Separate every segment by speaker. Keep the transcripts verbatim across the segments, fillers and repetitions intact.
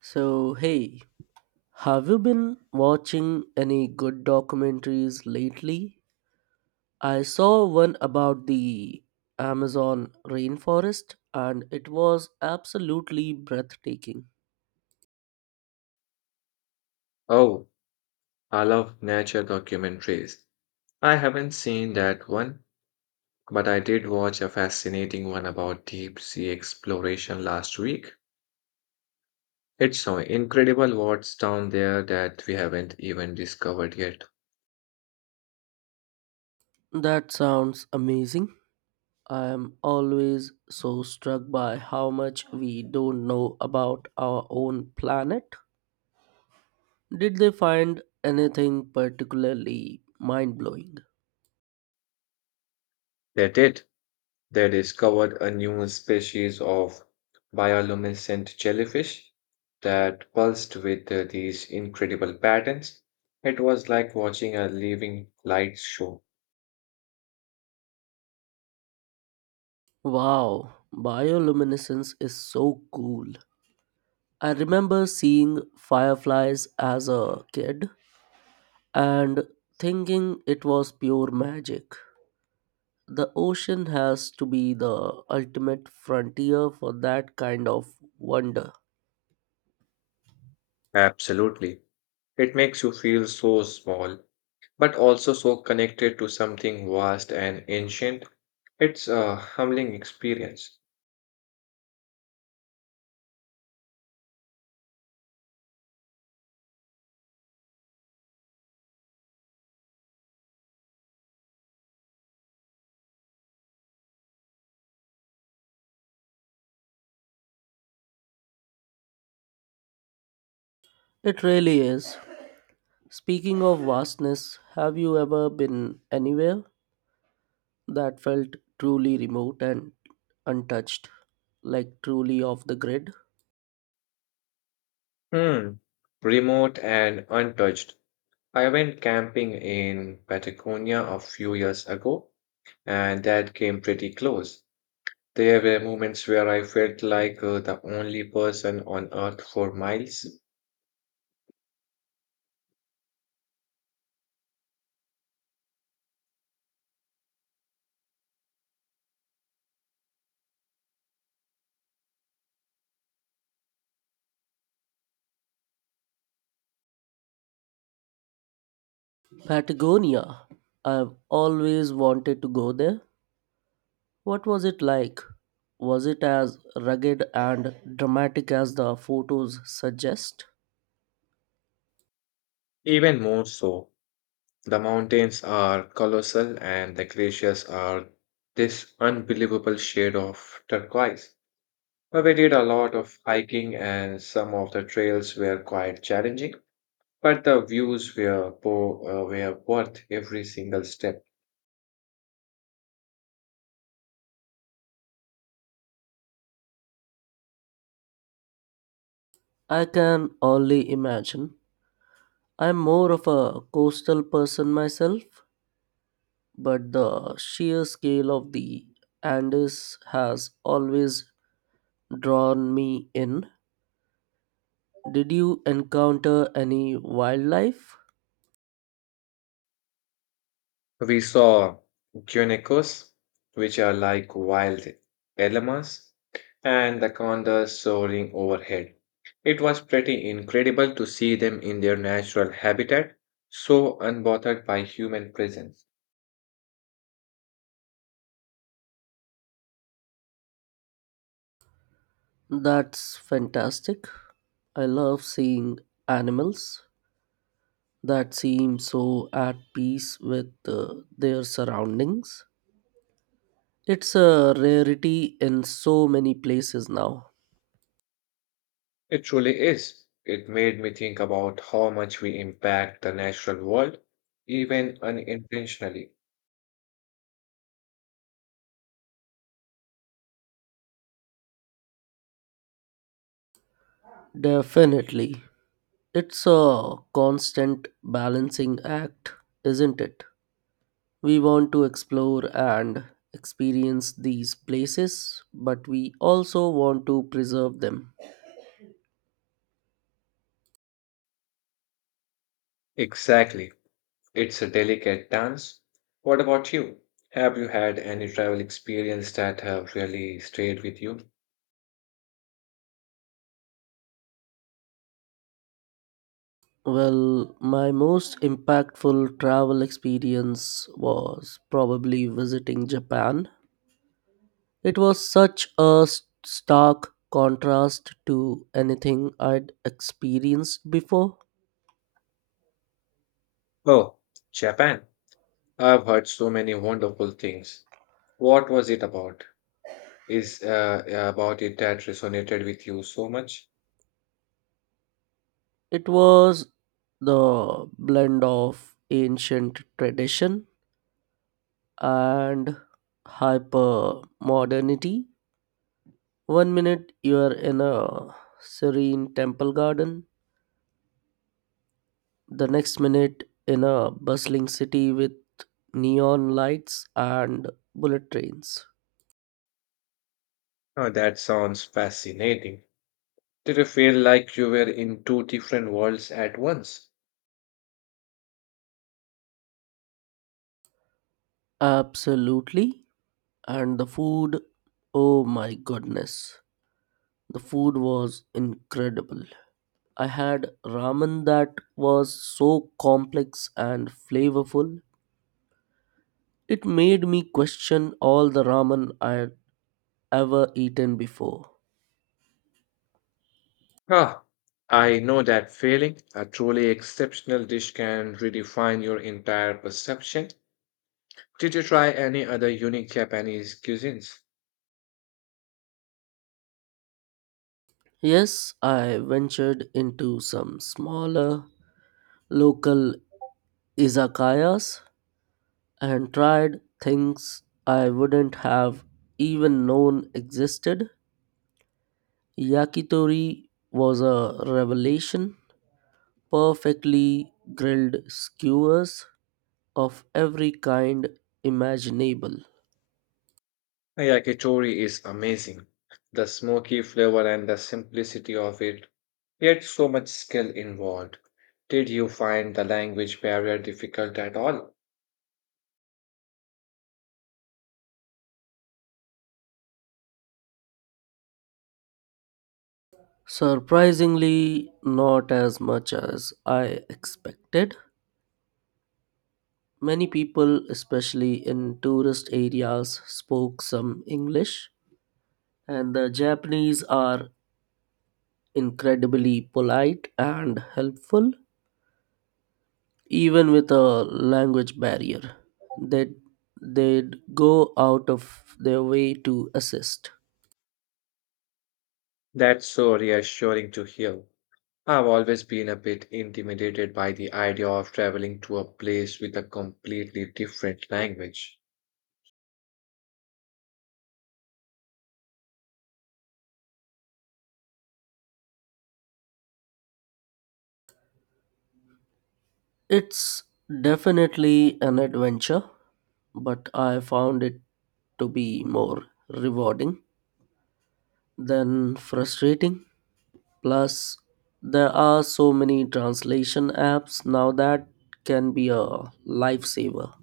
Speaker 1: So, hey, have you been watching any good documentaries lately? I saw one about the Amazon rainforest, and it was absolutely breathtaking.
Speaker 2: Oh, I love nature documentaries. I haven't seen that one, but I did watch a fascinating one about deep sea exploration last week. It's so incredible what's down there that we haven't even discovered yet.
Speaker 1: That sounds amazing. I am always so struck by how much we don't know about our own planet. Did they find anything particularly mind blowing?
Speaker 2: They did. They discovered a new species of bioluminescent jellyfish that pulsed with uh, these incredible patterns. It was like watching a living light show.
Speaker 1: Wow, bioluminescence is so cool. I remember seeing fireflies as a kid and thinking it was pure magic. The ocean has to be the ultimate frontier for that kind of wonder.
Speaker 2: Absolutely. It makes you feel so small, but also so connected to something vast and ancient. It's a humbling experience.
Speaker 1: It really is. Speaking of vastness, have you ever been anywhere that felt truly remote and untouched, like truly off the grid?
Speaker 2: Hmm. Remote and untouched. I went camping in Patagonia a few years ago, and that came pretty close. There were moments where I felt like uh, the only person on earth for miles,
Speaker 1: Patagonia. I've always wanted to go there. What was it like? Was it as rugged and dramatic as the photos suggest?
Speaker 2: even more so. The mountains are colossal and the glaciers are this unbelievable shade of turquoise. But we did a lot of hiking and some of the trails were quite challenging, but the views were, bo- uh, were worth every single step.
Speaker 1: I can only imagine. I'm more of a coastal person myself, but the sheer scale of the Andes has always drawn me in. Did you encounter any wildlife?
Speaker 2: We saw guineacos, which are like wild llamas, and anacondas soaring overhead. It was pretty incredible to see them in their natural habitat, so unbothered by human presence.
Speaker 1: That's fantastic. I love seeing animals that seem so at peace with uh, their surroundings. It's a rarity in so many places now.
Speaker 2: It truly is. It made me think about how much we impact the natural world, even unintentionally.
Speaker 1: Definitely. It's a constant balancing act, isn't it? We want to explore and experience these places, but we also want to preserve them.
Speaker 2: Exactly. It's a delicate dance. What about you? Have you had any travel experience that have really stayed with you?
Speaker 1: Well, my most impactful travel experience was probably visiting Japan. It was such a s- stark contrast to anything I'd experienced before.
Speaker 2: Oh, Japan. I've heard so many wonderful things. What was it about? Is uh, about it that resonated with you so much?
Speaker 1: It was the blend of ancient tradition and hyper modernity. One minute you're in a serene temple garden, the next minute in a bustling city with neon lights and bullet trains.
Speaker 2: Oh, that sounds fascinating. Did you feel like you were in two different worlds at once?
Speaker 1: Absolutely. And the food, oh my goodness, the food was incredible. I had ramen that was so complex and flavorful. It made me question all the ramen I had ever eaten before.
Speaker 2: Ah, I know that feeling. A truly exceptional dish can redefine your entire perception. Did you try any other unique Japanese cuisines?
Speaker 1: Yes, I ventured into some smaller local izakayas and tried things I wouldn't have even known existed. Yakitori was a revelation. Perfectly grilled skewers of every kind imaginable.
Speaker 2: Yakitori is amazing. The smoky flavor and the simplicity of it, yet so much skill involved. Did you find the language barrier difficult at all?
Speaker 1: Surprisingly, not as much as I expected. Many people, especially in tourist areas, spoke some English, and the Japanese are incredibly polite and helpful. Even with a language barrier, they would they'd go out of their way to assist.
Speaker 2: That's so reassuring to hear. I've always been a bit intimidated by the idea of traveling to a place with a completely different language.
Speaker 1: It's definitely an adventure, but I found it to be more rewarding than frustrating. Plus, there are so many translation apps now that can be a lifesaver.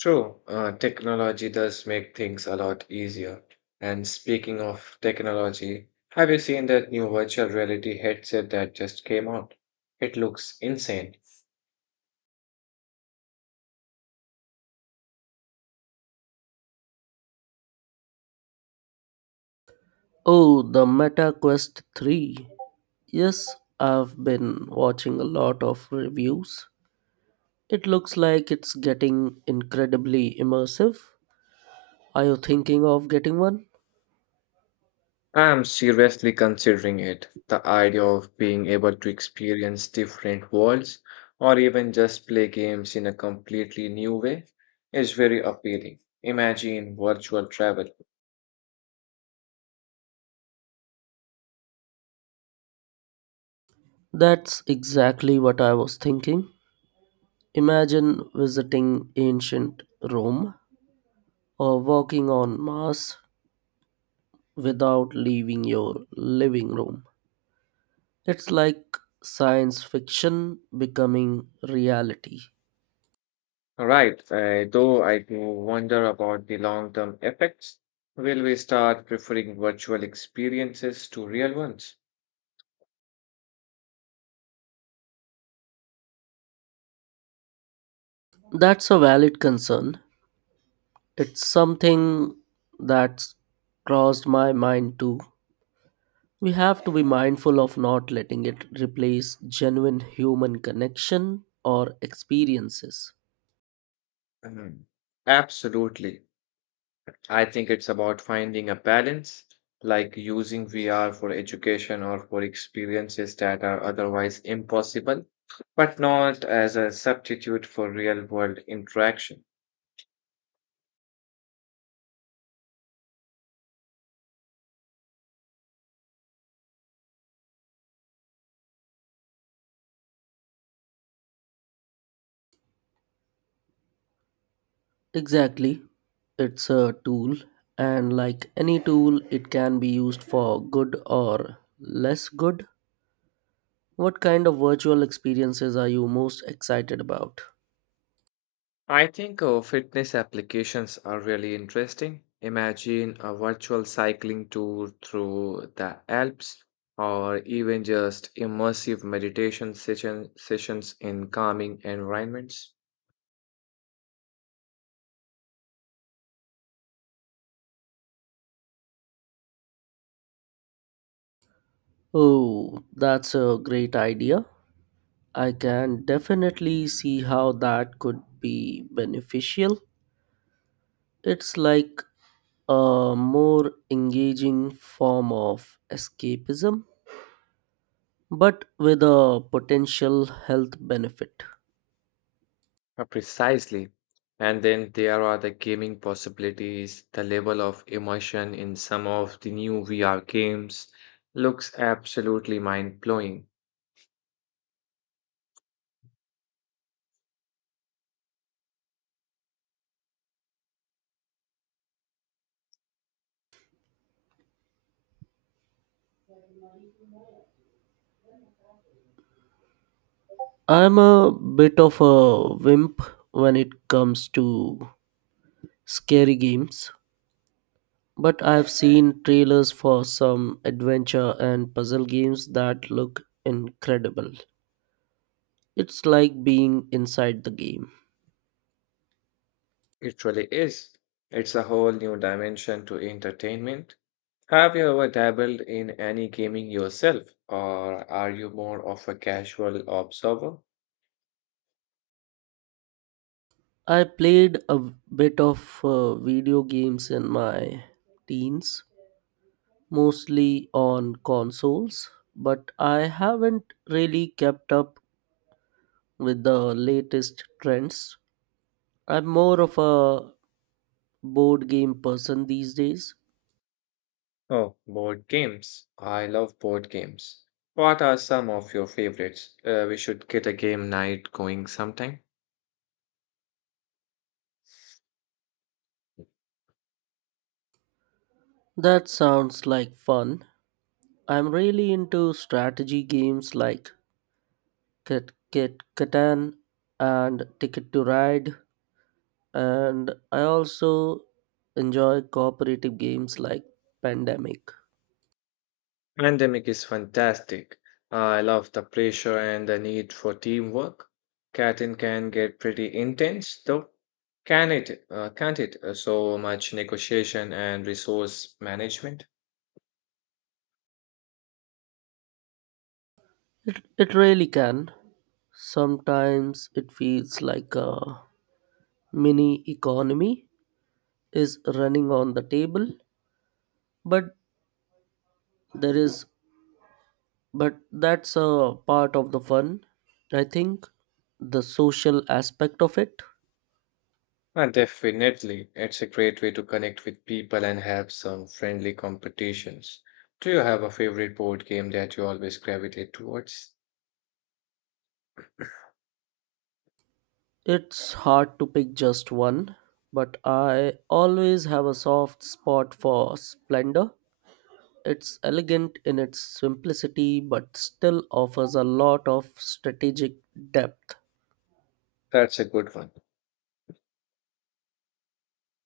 Speaker 2: True, uh, technology does make things a lot easier. And speaking of technology, have you seen that new virtual reality headset that just came out? It looks insane.
Speaker 1: Oh, the Meta Quest three, yes, I've been watching a lot of reviews. It looks like it's getting incredibly immersive. Are you thinking of getting one?
Speaker 2: I'm seriously considering it. The idea of being able to experience different worlds or even just play games in a completely new way is very appealing. Imagine virtual travel.
Speaker 1: That's exactly what I was thinking. Imagine visiting ancient Rome or walking on Mars without leaving your living room. It's like science fiction becoming reality.
Speaker 2: Right, uh, though I do wonder about the long-term effects. Will we start preferring virtual experiences to real ones?
Speaker 1: That's a valid concern. It's something that's crossed my mind too. We have to be mindful of not letting it replace genuine human connection or experiences.
Speaker 2: Mhm. Absolutely. I think it's about finding a balance, like using V R for education or for experiences that are otherwise impossible, but not as a substitute for real-world interaction.
Speaker 1: Exactly. It's a tool, and like any tool, it can be used for good or less good. What kind of virtual experiences are you most excited about?
Speaker 2: I think uh, fitness applications are really interesting. Imagine a virtual cycling tour through the Alps or even just immersive meditation session, sessions in calming environments.
Speaker 1: Oh, that's a great idea. I can definitely see how that could be beneficial. It's like a more engaging form of escapism, but with a potential health benefit.
Speaker 2: Uh, Precisely. And then there are the gaming possibilities, the level of immersion in some of the new V R games looks absolutely mind blowing.
Speaker 1: I'm a bit of a wimp when it comes to scary games, but I've seen trailers for some adventure and puzzle games that look incredible. It's like being inside the game.
Speaker 2: It really is. It's a whole new dimension to entertainment. Have you ever dabbled in any gaming yourself, or are you more of a casual observer?
Speaker 1: I played a bit of uh, video games in my teens, mostly on consoles, but I haven't really kept up with the latest trends. I'm more of a board game person these days.
Speaker 2: Oh, board games. I love board games. What are some of your favorites? Uh, we should get a game night going sometime.
Speaker 1: That sounds like fun. I'm really into strategy games like Cat Cat Catan and Ticket to Ride, and I also enjoy cooperative games like Pandemic.
Speaker 2: Pandemic is fantastic. I love the pressure and the need for teamwork. Catan can get pretty intense, though. Can it? Uh, can't it? Uh, so much negotiation and resource management.
Speaker 1: It, it really can. Sometimes it feels like a mini economy is running on the table, but there is but that's a part of the fun, I think, the social aspect of it.
Speaker 2: Uh, definitely, it's a great way to connect with people and have some friendly competitions. Do you have a favorite board game that you always gravitate towards?
Speaker 1: It's hard to pick just one, but I always have a soft spot for Splendor. It's elegant in its simplicity but still offers a lot of strategic depth.
Speaker 2: That's a good one.